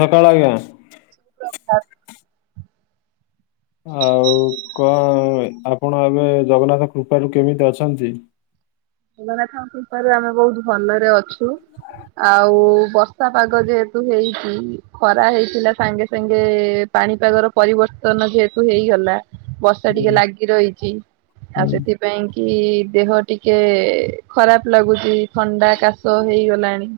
ସକାଳ ଆଜ୍ଞା। [unintelligible] ଆଉ କଣ? ଆପଣ ଏବେ ଜଗନ୍ନାଥ କୃପାରୁୁ କେମିତି ଅଛନ୍ତି? ଜଗନ୍ନାଥ କୃପାରୁ ଆମେ ବହୁତ ଭଲରେ ଅଛୁ। ଆଉ ବର୍ଷା ପାଗ ଯେହେତୁ ହେଇଛି ଖରା ହେଇଥିଲା ସାଙ୍ଗେ ସାଙ୍ଗେ ପାଣିପାଗର ପରିବର୍ତ୍ତନ ଯେହେତୁ ହେଇଗଲା ବର୍ଷା ହୁଁ ଟିକେ ଲାଗିରହିଛି ଆଉ ହୁଁ ସେଥିପାଇଁ କି ଦେହ ଟିକେ ଖରାପ ଲାଗୁଚି ଥଣ୍ଡା କାଶ ହେଇଗଲାଣି।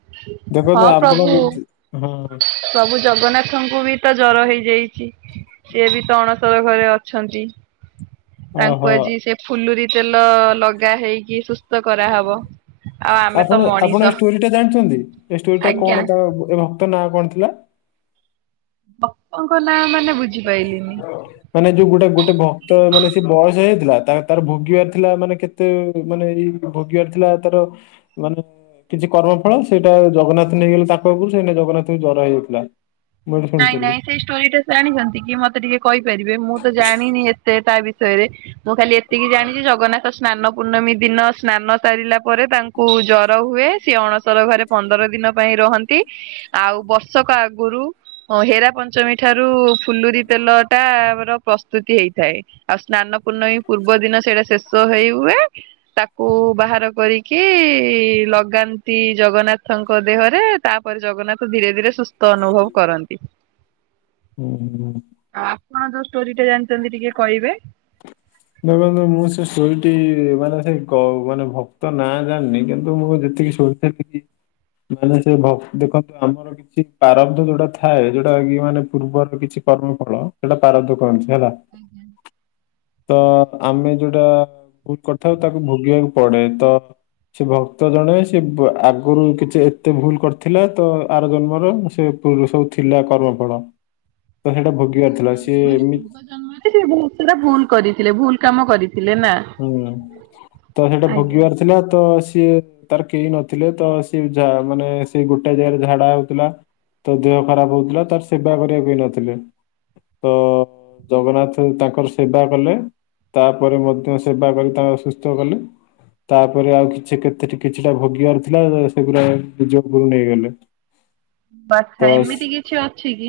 ଦେଖନ୍ତୁ ହଁ ଆପଣ ପ୍ରଭୁ ଯଦି ହଁ ପ୍ରଭୁ ଜଗନ୍ନାଥ ନାଥଙ୍କୁ ବି ତ ଜର ହେଇଯାଇଛି। ସିଏ ବି ତ ଅଣସର ଘରେ ଅଛନ୍ତି। ତାଙ୍କୁ ଓହୋ ଆଜି ସେ ଫୁଲୁରି ତେଲ ଲଗା ହେଇକି ସୁସ୍ଥ କରାହବ। ଆଉ ଆମେ ତ ଆପଣ ଆପଣ ମଣିଷ ଏ ଷ୍ଟୋରି ଟା ଜାଣିଛନ୍ତି? ଏ ଷ୍ଟୋରି ଟା ଆଜ୍ଞା। କଣ? ତା ତା ନାଁ କଣ ଥିଲା? ବାପାଙ୍କ ନାଁ ମାନେ ବୁଝି ମାନେ ଯୋଉ ଗୋଟେ ଗୋଟେ ଭକ୍ତ ମାନେ କେତେ ବୟସ ହେଇଥିଲା ତାର ଭୋଗିବାର ଥିଲା ମାନେ କେତେ ମାନେ ଏଇ ଭୋଗିବାର ଥିଲା ତାର ମାନେ କିଛି କର୍ମ ଫଳ ସେଇଟା ଜଗନ୍ନାଥ ନେଇଗଲେ ତାଙ୍କ ଆଗରୁ ସେଇଟି ଜଗନ୍ନାଥଙ୍କୁ ଜ୍ୱର ହେଇଯାଇଥିଲା। ମୁଁ ଏଠି ନାଇଁ ଶୁଣିଥିଲି। ନାଇଁ ସେଇ ଷ୍ଟୋରିଟା ଜାଣିଛନ୍ତି କି ମତେ ଟିକେ କହିପାରିବେ ମୁଁ ତ ଜାଣିନି ଏତେ ତା ବିଷୟରେ। ବିଷୟରେ ମୁଁ ଖାଲି ଏତିକି ଜାଣିଛି ଜଗନ୍ନାଥ ସ୍ନାନ ପୂର୍ଣ୍ଣମୀ ଦିନ ସ୍ନାନ ସାରିଲା ପରେ ତାଙ୍କୁ ଜର ହୁଏ ସେ ଅଣସର ଘରେ ପନ୍ଦର ଦିନ ପାଇଁ ରହନ୍ତି ଆଉ ବର୍ଷକ ଆଗୁରୁ ହିଁ ହେରା ପଞ୍ଚମୀ ଠାରୁ ଫୁଲରି ତେଲ ଟା ପ୍ରସ୍ତୁତି ହେଇଥାଏ । ସ୍ନାନ ପୂର୍ଣ୍ଣମୀ ପୂର୍ବ ଦିନ ସେଇଟା ତ ହେଇ ହୁଏ ତାକୁ ବାହାର କରିକି ଲଗାନ୍ତି ଜଗନ୍ନାଥ। ତାଙ୍କ ଦେହରେ ତାପରେ ଜଗନ୍ନାଥ ଧୀରେ ଧୀରେ ସୁସ୍ଥ ଅନୁଭବ କରନ୍ତି। ହୁଁ ହୁ ହିଁ। ଆଉ ଆପଣ ଯୋଉ ଷ୍ଟୋରି ଟା ଜାଣିଛନ୍ତି ଟିକେ କହିବେ? ଦେଖନ୍ତୁ ମୁଁ ସେ ଷ୍ଟୋରି ଟି ମାନେ ସେ ମାନେ ଭକ୍ତ ନାଁ ଜାଣିନି କିନ୍ତୁ ମୁଁ ଏଇ ସରିତା ଦିଦି ମାନେ ସେ ଭ ଦେଖନ୍ତୁ ଆମର କିଛି ପାରବ୍ଧ ଯୋଉଟା ଥାଏ ଯୋଉଟା ଇଏ ମାନେ ପୂର୍ବର କିଛି କର୍ମଫଳ ସେଇଟା ପରବ୍ଧ କନ୍ତି ହେଲା। ତ ଆମେ ଯୋଉଟା କରିଥାଉ ତାକୁ ଭୋଗିବାକୁ ପଡେ ତ ସେ ଭକ୍ତ ଜଣେ ସେ ଆଗରୁ କିଛି ଏତେ ଭୁଲ କରିଥିଲା ତ ଆର ଜନ୍ମର ସେ ପୂର୍ବରୁ ସବୁ ଥିଲା କର୍ମଫଳ। ତ ସେଇଟା ଭୋଗିବାର ଥିଲା ପୂର୍ବଜ ସିଏ ମାନେ ଏମିତି ପୂର୍ବଜନ୍ମରେ ସେଟା ଭୁଲ କରିଥିଲେ ଭୁଲ କାମ କରି ହୁଁ ତ ସେଟା ଭୋଗିବାର ଥିଲା ତ ସିଏ ତାର କେହି ନଥିଲେ ତ ସିଏ ମାନେ ସେ ଗୋଟେ ଜାଗାରେ ଝାଡା ହଉଥିଲା ତାଦେହ ଖରାପ ହଉଥିଲା ତାର ସେବା କରିବାକୁ କିଏ ନଥିଲେ। ତ ଜଗନ୍ନାଥ ତାଙ୍କର ସେବା କଲେ ତାପରେ ମଧ୍ୟ ସେବା କରି ତାକୁ ଶୁସ୍ଥ କଲେ। ତାପରେ ଆଉ କିଛି କେତେଟି କିଛିଟା ଭୋଗିବାର ଥିଲା। ସେଗୁରା ନିଜ ଓପରୁକୁ ନେଇଗଲେ। ବାଛା ତ ସ- ଏମିତି କିଛି ଅଛି କି?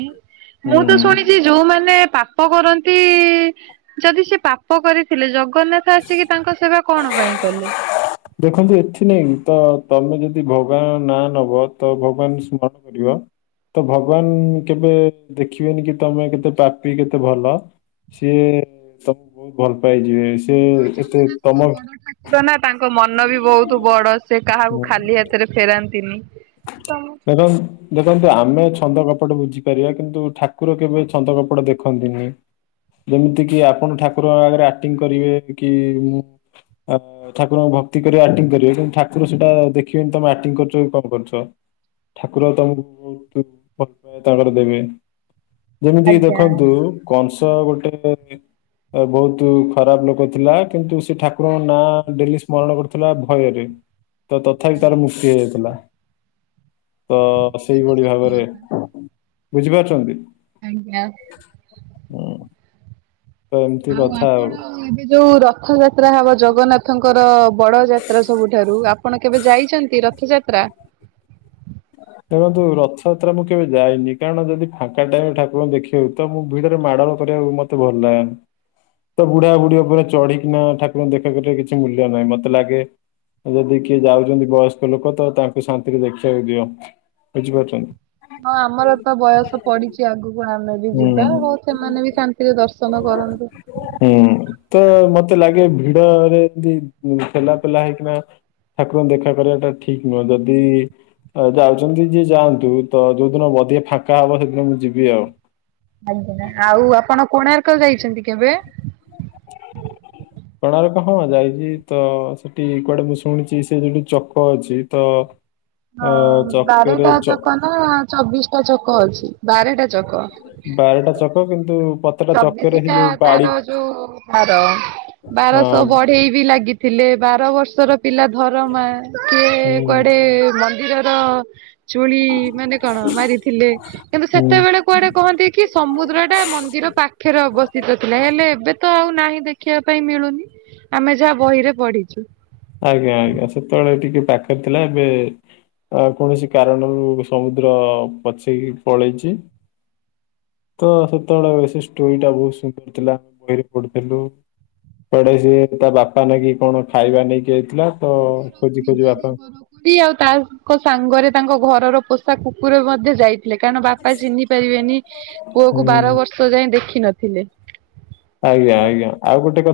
ମୁଁ ତ ହୁଁ। ଶୁଣିଛି ଯୋଉମାନେ ପାପ କରନ୍ତି ଯଦି ସେ ପାପ କରିଥିଲେ ଜଗନ୍ନାଥ ଆସିକି ତାଙ୍କ ସେବା କଣ ପାଇଁ କଲେ? ଦେଖନ୍ତୁ ଏଥି ନାଇଁ ତ ତମେ ଯଦି ଭଗବାନ ନାଁ ନବ ତ ଭଗବାନଉଙ୍କୁ ସ୍ମରଣ କରିବ ତ ଭଗବାନ କେବେ ଦେଖିବେନି କି ତମେ କେତେ ପ୍ରପୀ କେତେ ଭଲ ସିଏ ତମକୁ ବହୁତ ଭଲ ପାଇଯିବେ ସିଏ ହଁ ଏତେ ଜଗନ୍ନାଥ ତମ ତ ବଡ଼ ଠାକୁର ନା ତାଙ୍କ ମ ମନ ବି ବୋହୁତ ବଡ ସେ କାହାକୁ ଖାଲି ହାତରେ ଫେରାନ୍ତିନି। [inaudible] ଦେଖନ୍ତୁ ଦେଖନ୍ତୁ ଆମେ ଛନ୍ଦ କପଟ ବୁଝିପାରିବା କିନ୍ତୁ ଠାକୁର କେବେ ଛନ୍ଦ କପଟ ଦେଖନ୍ତିନି। ଯେମିତି କିି ଆପଣ ଠାକୁରଙ୍କ ଆଗରେ ଆକ୍ଟିଂ କରିବେ କି ଉଁ ଆଁ ଠାକୁରଙ୍କୁ ଭକ୍ତି କରିବେ ଆକ୍ଟିଂ କରିବେ କିନ୍ତୁ ଠାକୁର ସେଟା ଦେଖିବେନି ତମେ ଆକ୍ଟିଂ କରୁଚ କି କଣ କରୁଚ। ତ୍ ଠାକୁର ତମକୁ ବହୁତ ଭଲ ପାଇବା ତାଙ୍କର ଦେବେ। ଯେମିତି ଆଜ୍ଞା। ଦେଖନ୍ତୁ କଂସ ଗୋଟେ ବୋହୁତ ଖରାପ ଲୋକ ଥିଲା କିନ୍ତୁ ସେ ଠାକୁରଙ୍କ ନାଁ ଡେଲି ସ୍ମରଣ କରୁଥିଲା ଭୟରେ ତ ତଥାପି ତାର ଆଜ୍ଞା ମୁକ୍ତି ହେଇଯାଇଥିଲା। ତ ସେଇଟା ତ ସେଇଭଳି ସତ ଭାବରେ କଥା ବୁଝିପାରୁଛନ୍ତି? ଆଜ୍ଞା। ହୁଁ। ତ ଏମିତି ଆଉ କଥା ଆପଣ ଏବେ ଯୋଉ ରଥ ଯାତ୍ରା ହବ ଜଗନ୍ନାଥଙ୍କର ବଡ ଯାତ୍ରା ସବୁଠାରୁ ଆପଣ କେବେ ଯାଇଚନ୍ତି ରଥଯାତ୍ରା? ଦେଖନ୍ତୁ ରଥଯାତ୍ରା ମୁଁ କେବେ ଯାଇନି କାରଣ ଯଦି ଫାଙ୍କା ଟାଇମ ଠାକୁରଙ୍କୁ ଦେଖିବୁ ତ ମୁଁ ଭିଡ ରେ ମାଡୋଳ କରିବାକୁ ମତେ ଭଲ ଲାଗେନି। ତ ବୁଢା ବୁଢୀ ଓପରେ ଚଢିକିନା ଠାକୁରଙ୍କୁ ଦେଖା କରିବାରେ କିଛି ମୂଲ୍ୟ ନାହିଁ ମତେ ଲାଗେ ଯଦି କିଏ ଯାଉଚନ୍ତି ବୟସ୍କ ଲୋକ ତ ତାଙ୍କୁ ଶାନ୍ତିରେ ଦେଖିବାକୁ ଦିଅ ବୁଝିପାରୁଚନ୍ତି। ହଁ ଆମର ତ ବୟସ ପଡିଚି ଆଗକୁ ଆମେ ଯିବା ହୁଁ ହୋଉ ସେମାନେ ବି ଶାନ୍ତିରେ ଦର୍ଶନ କରନ୍ତୁ। ହୁଁ ତ ମତେ ଲାଗେ ଭିଡରେ ଏମତି ଢେଲା ପେଲା ହେଇକିନା ଠାକୁରଙ୍କୁ ଦେଖା କରିବାଟା ଠିକ ନୁହେଁ ଯଦି ଯାଉଚନ୍ତି ଯିଏ ଯାଆନ୍ତୁ ତ ଯୋଉଦିନ ବଧିକଆ ଫାଙ୍କା ହବ ସେଦିନ ମୁଁ ଯିବି ଆଉ। ଆଜ୍ଞା ଆଉ ଆପଣ କୋଣାର୍କ ଯାଇଚନ୍ତି କେବେ? କୋଣାର୍କ ହଁ ଯାଇଚି ତ ସେଠି କୁଆଡେ ମୁଁ ଶୁଣିଚି ସେଠି ଗୋଟେ ଚକ ଅଛି ତ ହଁ ଅ ଚକରେ ବାରଟା ଚ ଚକ ନା ଚବିଶଟା ଚକ ଅଛି ବାରଟା ଚକ। ବାରଟା ଚକ କିନ୍ତୁ ପତେଟା ଚକରେ ଚବିଶି ସେ ଟା ଯୋଉ ବାଡି ତାର ଯୋଉ ଧାର, ଅ ବାରଶହ ବଢେଇ ବି ଲାଗି ଥିଲେ ବାର ବର୍ଷର ପିଲା ଧର ମା ସିଏ ହୁଁ କୁଆଡେ ମନ୍ଦିରର ଚୁଳି ମାନେ କଣ ମାରିଥିଲେ କିନ୍ତୁ ହୁଁ ସେତେବେଳେ କୁଆଡେ କହନ୍ତି କି ସମୁଦ୍ର ଟା ମନ୍ଦିର ପାଖରେ ଅବସ୍ଥିତ ଥିଲା ହେଲେ ଏବେ ତ ଆଉ ନାହିଁ ଦେଖିବା କାଇଁ ମିଳୁନି। ଆମେ ଯାହା ବହିରେ ପଢିଚୁ। ଆଜ୍ଞା ଆଜ୍ଞା ସେତେବେଳେ ଟିକେ ପାଖରେ ଥିଲା ଏବେ ଅ କୌଣସି କାରଣରୁ ସମୁଦ୍ର ପଛେଇ ପଳେଇଚି। ତ ସେତେବେଳେ ସେ ଷ୍ଟୋରି ଟା ବହୁତ ସୁନ୍ଦର ଥିଲା ଆମେ ବହିରେ ପଢିଥିଲୁ। କୁଆଡେ ସିଏ ତା ବାପା ନାକି କଣ ଖାଇବା ନେଇକି ଯାଇଥିଲା ତ ଖୋଜି ବରକୋଳି, ଖୋଜି ବାଡ଼ି ବାପା ବରକୋଳି ଆଉ ତାଙ୍କ ସାଙ୍ଗରେ ତାଙ୍କ ଘରର ପ କୁକୁର ମଧ୍ୟ ଯାଇଥିଲେ କାରଣ ବାପା ଚିହ୍ନି ପାରିବେନି ପୁଅ ହୁଁ କୁ ବାର ବର୍ଷ ଯାଏ ଦେଖି ନଥିଲେ।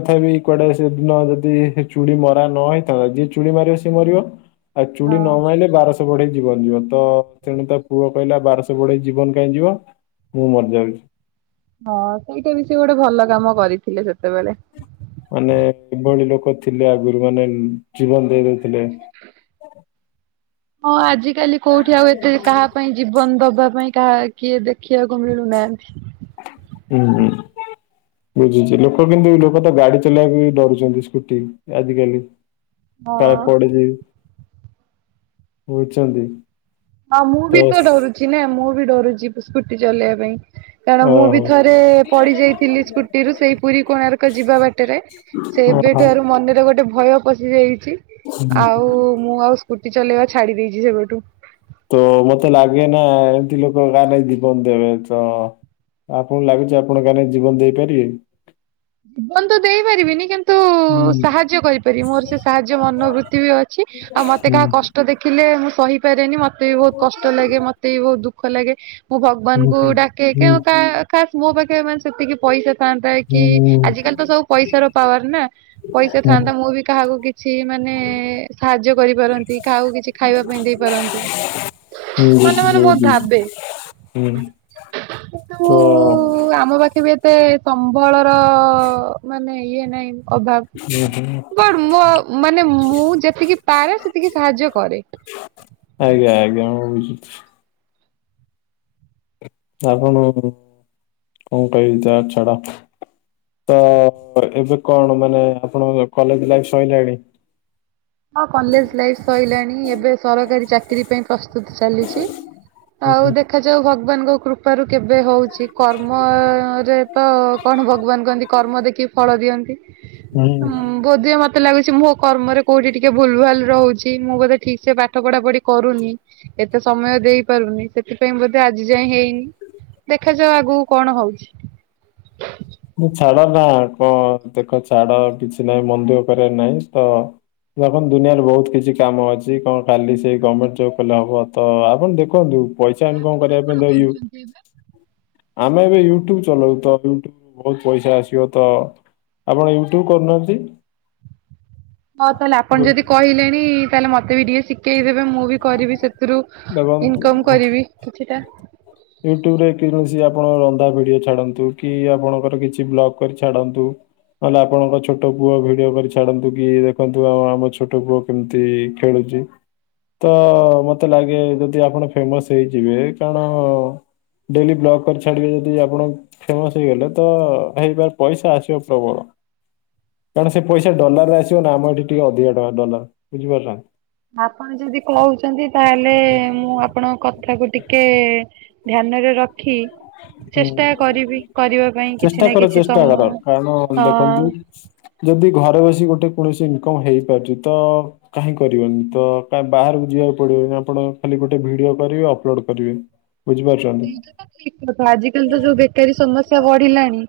ତଥାପି କୁଆଡେ ସେଦିନ ଯଦି ଚୁଡ଼ି ମରା ନହଇଥା ଯିଏ ଚୁଡ଼ି ମାରିବ ସିଏ ମରିବ। ଆଉ ଚୁଡି ନ ହଁ ମାଇଲେ ବାରସହ ଶ ବଢେଇ ଜୀବନ ଯିବ ତ ତେଣୁ ତ ପୁଅ କହିଲା ବାରଶହ ବଢେଇ ଜୀବ କାଇଁ ଯିବ ହୁଁ ମରଇ ଯାଇଚି। ହଁ ସେଇଟା ବି ସେ ଗୋଟେ ଭଲ କାମ କରିଥିଲେ ସେ ମାନେ ଏଭଳି ଲୋକ ଥିଲେ ଆଗରୁ ମାନେ ଜୀବନ ଦେଇ ଦଉ ଥିଲେ । ହଁ ଆଜିିକାଲି କୋଉଠି ଆଉ ଏତେ କାହା ପାଇଁ ଜୀବନ ଦବା ପାଇଁ କାହା କିଏ ଦେଖିବାକୁ ମିଳୁ ନାହାନ୍ତି। ହୁଁ। ବୁଝୁଚି ଲୋକ କିନ୍ତୁ ଲୋକ ତ ଗାଡି ଚଲେଇବାକୁ ବି ଡରୁଚନ୍ତି ସ୍କୁଟି ଆଜିକାଲି। ହଁ କାଳେ ପଡି ଯିବୁ ବୁଝୁଚନ୍ତି। ହଁ ମୁଁ ବି ତ ଡରୁଚି ନା ମୁଁ ବି ଡରୁଚି ସ୍କୁୁଟି ଚଲେଇବା ପାଇଁ। କାରଣ ମୁଁ ବି ଓହୋ ଥରେ ପଡି ଯାଇଥିଲି ସ୍କୁଟିରୁ ସେଇ ପୁରୀ କୋଣାର୍କ ଯିବା ବାଟରେ। ଓହୋ ସେବେଠାରୁ ମନ୍ଦିର ଗୋଟେ ଭୟ ପଶିଯାଇଚି, ଆଉ ମୁଁ ଆଉ ସ୍କୁଟି ଚଲେଇବା ଛାଡି ଦେଇେଇଚି ସେବଠୁ। ତ ମତେ ଲାଗେ ନା ଏମତି ଲୋକ କା ପାଇଁ ଜୀବନ ଦେବେ ତ ଆପଣଙ୍କୁ ଲାଗୁଚି ଆପଣ କା ନାଗି ଜୀବନ ଦେଇପାରିବେ? ଜୀବନ ତ ଦେଇପାରିବିନି କିନ୍ତୁ ହୁଁ। ସାହାଯ୍ୟ କରିପାରିବି ମୋର ସେ ସାହାଯ୍ୟ ମନୋବୃତି ବି ଅଛି ଆଉ ମତେ କାହା ହୁଁ କଷ୍ଟ ଦେଖିଲେ ମୁଁ ସହି ପାରେନି ମତେ ବି ବହୁତ କଷ୍ଟ ଲାଗେ ମତେ ବି ବହୁତ ଦୁଃଖ ଲାଗେ। ମୁଁ ଭଗବାନଙ୍କୁ ଡାକେଇକ ହୁଁ ହୁଁ ଖାସ ମୋ ପାଖେ ମେ ସେତିକି ପଇସା ଥାଆନ୍ତା କି ହୁଁ ଆଜିକାଲି ତ ସବୁ ପଇସାର ପାୱାର ନା ପଇସା ହୁଁ ଥାଆନ୍ତା ମୁଁ ବି କାହାକୁ କିଛି ଛି ମାନେ ସାହାଯ୍ୟ କରିପାରନ୍ତି। କାହାକୁ କିଛି ଖାଇବା ପାଇଁ ଦେଇପାରନ୍ତି। ହୁଁ ମନେ ବୁଝୁଛି ମନେ ବହୁତ ବୁଝୁଛି ଭାବେ ହୁଁ କିନ୍ତୁ ତ ଆମ ପାଖେ ବି ଏତେ ସମ୍ବଳର ମାନେ ଇଏ ନାଇଁ ହୁଁ ହୁଁ ଅଭାବ। ବଟ ମୋ ମାନେ ମୁଁ ଯେତିକି ପାରେ ସେତିକି ସାହାଯ୍ୟ କରେ। ଆଜ୍ଞା ଆଜ୍ଞା। [inaudible] ଆପଣ [inaudible] କଣ କହିବି ଯ ଛାଡ । ତ ଏବେ କଣ ମାନେ ଆପଣ କଲେଜ ଲାଇଫ ସଇଲାଣି? ହଁ କଲେଜ ଲାଇଫ ସଇଲାଣି ଏବେ ସରକାରୀ ଚାକିରି ପାଇଁ ପ୍ରସ୍ତୁତ୍ ଚାଲିଚି। ଆଉ ହୁଁ ଦେଖାଯାଉ ଭଗବାନଙ୍କ କୃ ପାରୁ କେବେ ହଉଛି କର୍ମରେ ତ କଣ ଭଗବାନ କହନ୍ତି କର୍ମ ଦେଖି ଫଳ ଦିଅ ହୁଁ ବୋଧେ ମତେ ଲାଗୁଚି ମୋ କର୍ମରେ କୋଉଠି ଟିକେ ଭୁଲ ଭାଲ୍ ରହୁଚି ମୁଁ ବୋଧେ ଠିକ୍ ସେ ପାଠ ପଢା ପଢି କରୁନି ଏତେ ସମୟ ଦେଇପାରୁନି ସେଥିପାଇଁ ବୋଧେ ଆଜି ଯାଏଁ ହେଇନି ଦେଖାଯାଉ ଆଗକୁ କଣ ହଉଚି? ଛାଡ ନା କଣ ଦେଖ ଛାଡ କିଛି ନାହିଁ ମନ ଦୁଃଖ କରିବାର ନାଇଁ ତ ଦେଖନ୍ତୁ ଦୁନିଆରେ ବହୁତ କିଛି କାମ ଅଛି କଣ କାଲି ସେଇ ଗମେଣ୍ଟ ଜବ୍ କଲେ ହବ ତ ଆପଣ ଦେଖନ୍ତୁ ପଇସା ଇନକମ୍ କରିବା ପାଇଁ ଦ ଆମେ ଏବେ ୟୁଟ୍ୟୁବ ଚଲଉଚ ୟୁଟୁବ ବହୁତ ପଇସା ଆସିବ ତ ଆପଣ ୟୁଟ୍ୟୁବ କରୁନାହାନ୍ତି? ହଁ ତାହେଲେ ଆପଣ ଗୋ ଯଦି କହିଲେଣି ତାହେଲେ ମତେ ବି ଟିକିଏ ଶିଖେଇଦେବେ ମୁଁ ବି କରିବି ସେଥିରୁ ଦେଖନ୍ତୁ ଇନକମ କରିବି କିଛିଟା। କି ଆପଣ ରନ୍ଧା ଭିଡିଓ ଛାଡନ୍ତୁ କି ଆପଣଙ୍କର କିଛି ବ୍ଲଗ କରି ଛାଡନ୍ତୁ ନହେଲେ ଆପଣଙ୍କ ଛୋଟ ପୁଅ ଭିଡିଓ କରି ଛାଡନ୍ତୁ କି ଦେଖନ୍ତୁ ଆ ଆମ ଛୋଟ ପୁଅ କେମିତି ଖେଳୁଛି ତ ମତେ ଲାଗେ ଯଦି ଆପଣ ଫେମସ୍ ହେଇଯିବେ କାରଣ ଡେଲି ବ୍ଲଗ୍ କରି ଛାଡିବେ ଯଦି ଆପଣ ଫେମସ୍ ହେଇଗଲେ ତ ହେଇପାରେ ପଇସା ଆସିବ ପ୍ରବଳ। କାରଣ ସେ ପଇସା ଡଲାର ରେ ଆସିବ ନା ଆମ ଏଠି ଟିକେ ଅଧିକା ଟଙ୍କା ଡଲାର ବୁଝିପାରିଲ। ଆପଣ ଯଦି କହୁଛନ୍ତି ତାହେଲେ ମୁଁ ଆପଣଙ୍କ କଥାକୁ ଟିକେ [inaudible] ଚେଷ୍ଟା ହୁଁ କରିବି କରିବା ପାଇଁ କିଛି ଚେଷ୍ଟା ନା କର କିଛି ଚେଷ୍ଟା ସମୟ କର କାରଣ ଦେଖନ୍ତୁ ହଁ ଯଦି ଘରେ ଘରେ ବସି ଗୋଟେ କୌଣସି ଇନକମ୍ ହେଇପାରୁଛି ତ କାହିଁ କରିବନି ତ କାଇ ବାହାରକୁ ଯିବାକୁ ପଡିବନି ଆପଣ ଖାଲି ଗୋଟେ ଭିଡିଓ କରିବେ ଅପଲୋଡ କରିବେ ବୁଝିପାରୁଚନ୍ତି? ସେଇଟା ଠିକ କଥା ଆଜିକାଲି ତ ଯୋଉ ବେକାରୀ ସମସ୍ୟା ବଢିଲାଣି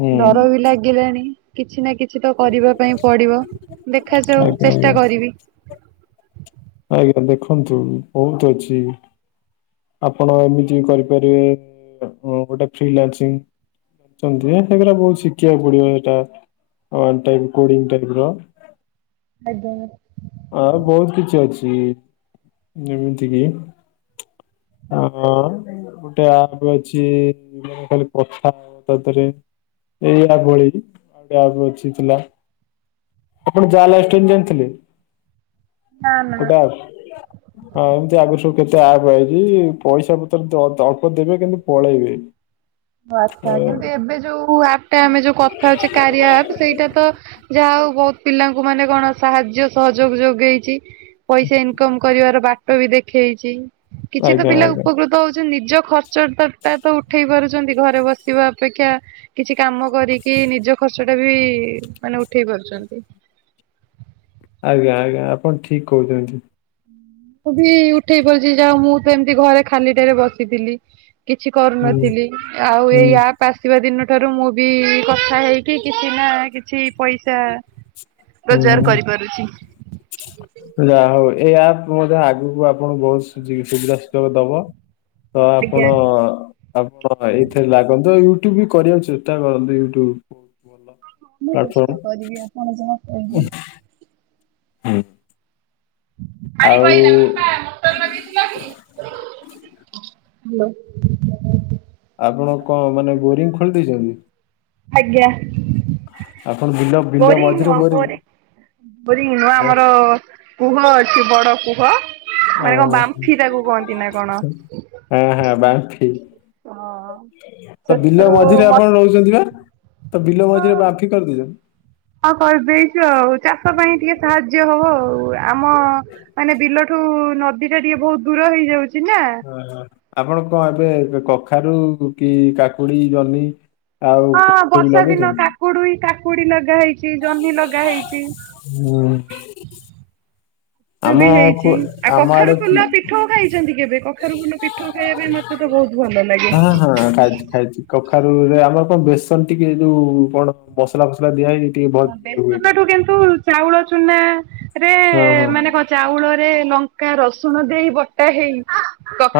ହୁଁ ଡର ବି ଲାଗିଲାଣି। କିଛି ନା କିଛି କିଛି ତ କରିବା ପାଇଁ ପଡିବ ଦେଖାଯାଉ ଆଜ୍ଞା ଆଜ୍ଞା ଚେଷ୍ଟା କରିବି। ଆଜ୍ଞା ଦେଖନ୍ତୁ ବହୁତ ଅଛି। ଆପଣ ଏମିତି କରିପାରିବେ ଗୋଟେ ଫ୍ରିଲାନସିଂ ଛନ୍ତି ସେଗା ବହୁତ ଶିଖିବାକୁ ପଡିବ ସେଇଟା। ଡି ର ଆଜ୍ଞା ଆ [unintelligible] ବହୁତ କିଛି ଅଛି। ସେ ଯେମିତି କିି ହ ଗୋଟେ ଆପ ଅଛି ଖାଲି କଥା ତା ଦେହରେ ଏଇଆ ଭଳି ଆଉଟ ଅଛି ଥିଲା ଆପଣ ଯାହା ଲାଷ୍ଟ ଜାଣିଥିଲେ। ନା ନା ଟା ହଁ ଏମିତି ଆଗରୁ ସବୁ କେତେ ଆପ ଆଇ ଏଇ ପଇସା ପତ୍ର ଅଳ୍ପ ଦେବେ କିନ୍ତୁ ପଳେଇବେ। ଓ ଅ, ଆଚ୍ଛା କିନ୍ତୁ ଏବେ ଯୋଉ ଆପ୍ ଟା ଆମେ ଯୋଉ କଥା ହଉଛେ କାରିଆ ଆପ୍ ସେଇଟା ତ ଯାହା ହଉ ବହୁତ ପିଲାଙ୍କୁ ମାନେ କଣ ସାହାଯ୍ୟ ସହଯୋଗ ଯୋଗେଇଛି ପଇସା ଇନକମ କରିବାର ବାଟ ବାଟ ବି ଦେଖେଇଛି କିଛି ତ ଆଜ୍ଞା ପିଲା ଆଜ୍ଞା ଉପକୃତ ହଉଛନ୍ତି ନିଜ ଖର୍ଚ୍ଚ ଟା ତ ଉଠେଇ ପାରୁ ଘରେ ବସିବା ଅପେକ୍ଷା କିଛି କାମ କରିକି ନିଜ ଖର୍ଚ୍ଚଟା ବି ମାନେ ଉଠେଇ ପାରୁ କରୁଛନ୍ତି। ଆଜ୍ଞା ଆଜ୍ଞା ଆପଣ ଠିକ କହୁଛନ୍ତି। ମୁଁ ବି ଉଠେଇ ପାରୁଛି ଯାହା ମୁଁ ତ ଏମିତି ଘରେ ଖାଲି ଟାରେ ବସିଥିଲି। କିଛି ହୁଁ କରୁନଥିଲି ଆଉ ହୁଁ। ଏଇ ଆପ୍ ଆସିବା ଦିନ ଠାରୁ ମୁଁ ବି କଥା ହେଇକି କିଛି ନା କିଛି ପଇସା ରୋଜଗାର ହୁଁ କରିପାରୁଚି। ଏଇ ଆପ୍ ମଧ୍ୟ ଆଗକୁ ଆପଣଙ୍କୁ ବହୁତ ସୁବିଧା ସୁଯୋଗ ଦବ। ତ ଆପଣ ୟୁଜ କରିବାକୁ ଚେଷ୍ଟା କରନ୍ତୁ ୟୁଟ୍ୟୁବ ଭଲ ହଁ ମୁଁ ଚେଷ୍ଟା ପ୍ଲାଟଫର୍ମ କରିବି ଆପଣ ଯାହା କହିବେ। ହୁଁ। ପାଣି ପହିଲ ବାପା ମୋଟର ଲଗେଇଥିଲା କି? ହାଲୋ [inaudible] ଆପଣ କଣ ମାନେ ବୋରିଂ ଖୋଳୀ ଦେଇଛନ୍ତି? ଆଜ୍ଞା। ଆପଣ ବିଲ ବିଲ ବୋରିଂ ମଝିରେ ନୁହଁ ବୋରିଂ ବୋରି ବୋରିଂ ନୁହଁ ହଁ ଆମର କୁହ ଅଛି ବଡ଼ କୁହ। ହ ମାନେ କଣ ବାମ୍ଫି ତାକୁ କହନ୍ତି ନା କଣ? ହଁ ହଁ ବାମ୍ଫି ହଁ ତ ବିଲ ସେଥିରୁ ମଝିରେ ଆପଣ ମତେ ରହୁଛନ୍ତି ପା? ତ ବିଲ ମଜରେ ବାମ୍ଫି କରି ଦିଆ। ହଁ କରିଦେଇଛୁ ଆଉ ଚାଷ ପାଇଁ ଟିକେ ସାହାଯ୍ୟ ହବ ଆଉ ଆମ ମାନେ ବିଲ ଏଠୁ ନଦୀ ଟା ଟିକେ ବହୁତ ଦୂର ହେଇଯାଉଛି। ନା ଓ ଆପଣ କଣ ଏବେ କଖାରୁ କି କାକୁଡି, ଜହ୍ନି ଆଉ ହଁ କୋବି ଫୋବି ବର୍ଷା ଦିନ ଲଗେଇଛନ୍ତି? କାକୁଡ ହି କାକୁଡି ଲଗା ହେଇଛି। ଜହ୍ନି ଲଗା ହେଇଛି। ହୁଁ ଆମ ବି ପୁ ହେଇଛି ଆଉ ଆମ ଆଡେ କଖାରୁ କି ଫୁଲ ପିଠଉ ଖାଇଛନ୍ତି କେବେ କଖାରୁ ଫୁଲ ପିଠଉ ଖାଇବା ପାଇଁ ମତେ ତ ବହୁତ ଭଲ ଲାଗେ ହଁ ହଁ ଖାଇଛି ଖାଇଛି କଖାରୁ ରେ ଆମର କଣ ବେସନ ଟିକେ ଯୋଉ କଣ ମସଲା ଫସଲା ଦିଆ ହେଇକି ଟିକେ ଭ ଇଏ ହୁଏ ବେସନଠୁ କିନ୍ତୁ ଚାଉଳ ଚୁନା ରେ ହଁ ହଁ ମାନେ କଣ ଚାଉଳ ଲଙ୍କା, ରସୁଣ ଦେଇ ବଟା ହେଇ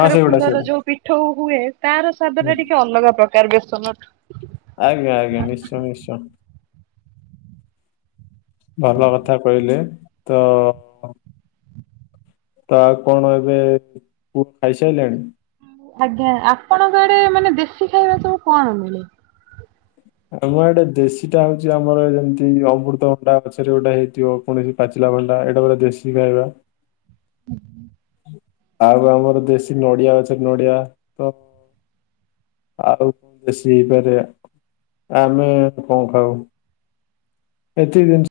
ହଁ ସେଇଗୁଡା ଫୁଲର ସେଇଗୁଡା ଯୋଉ ପିଠ ହୁଏ ତାର ହୁଁ। ସ୍ଵାଦରେ ଟିକେ ଅଲଗା ପ୍ରକାର ବେସନଠୁ। ଆଜ୍ଞା ଆଜ୍ଞା ନିଶ୍ଚୟ ନିଶ୍ଚୟ। ଭଲ କଥା କହିଲେ ତ ତା କଣ ଏବେ ପୁଅ ଖାଇସାରିଲାଣି? ଆଜ୍ଞା ଆପଣଙ୍କ ଆଡେ ମାନେ ଦେଶୀ ଖାଇବା ସବୁ କଣ ମିଳେ? ଆମ ଆଡେ ଦେଶୀ ଟା ହଉଛି ଆମର ଯେମିତି ଅମୃତ ଅଣ୍ଡା ଗଛରେ ଗୋଟେ ହେଇଥିବ କୌଣସି ପାଚିଲା ଭଲଲାଗିଲା ଏଇଟା ପୁରା ଦେଶୀ ଖାଇବା। ଆଉ ଆମର ଦେଶୀ ନଡିଆ ଗଛରେ ନଡିଆ ତ ଆଉ କଣ ଦେଶୀ ହେଇପାରେ? ଆମେ କଣ ଖାଉ ଏତିକି ଜିନିଷ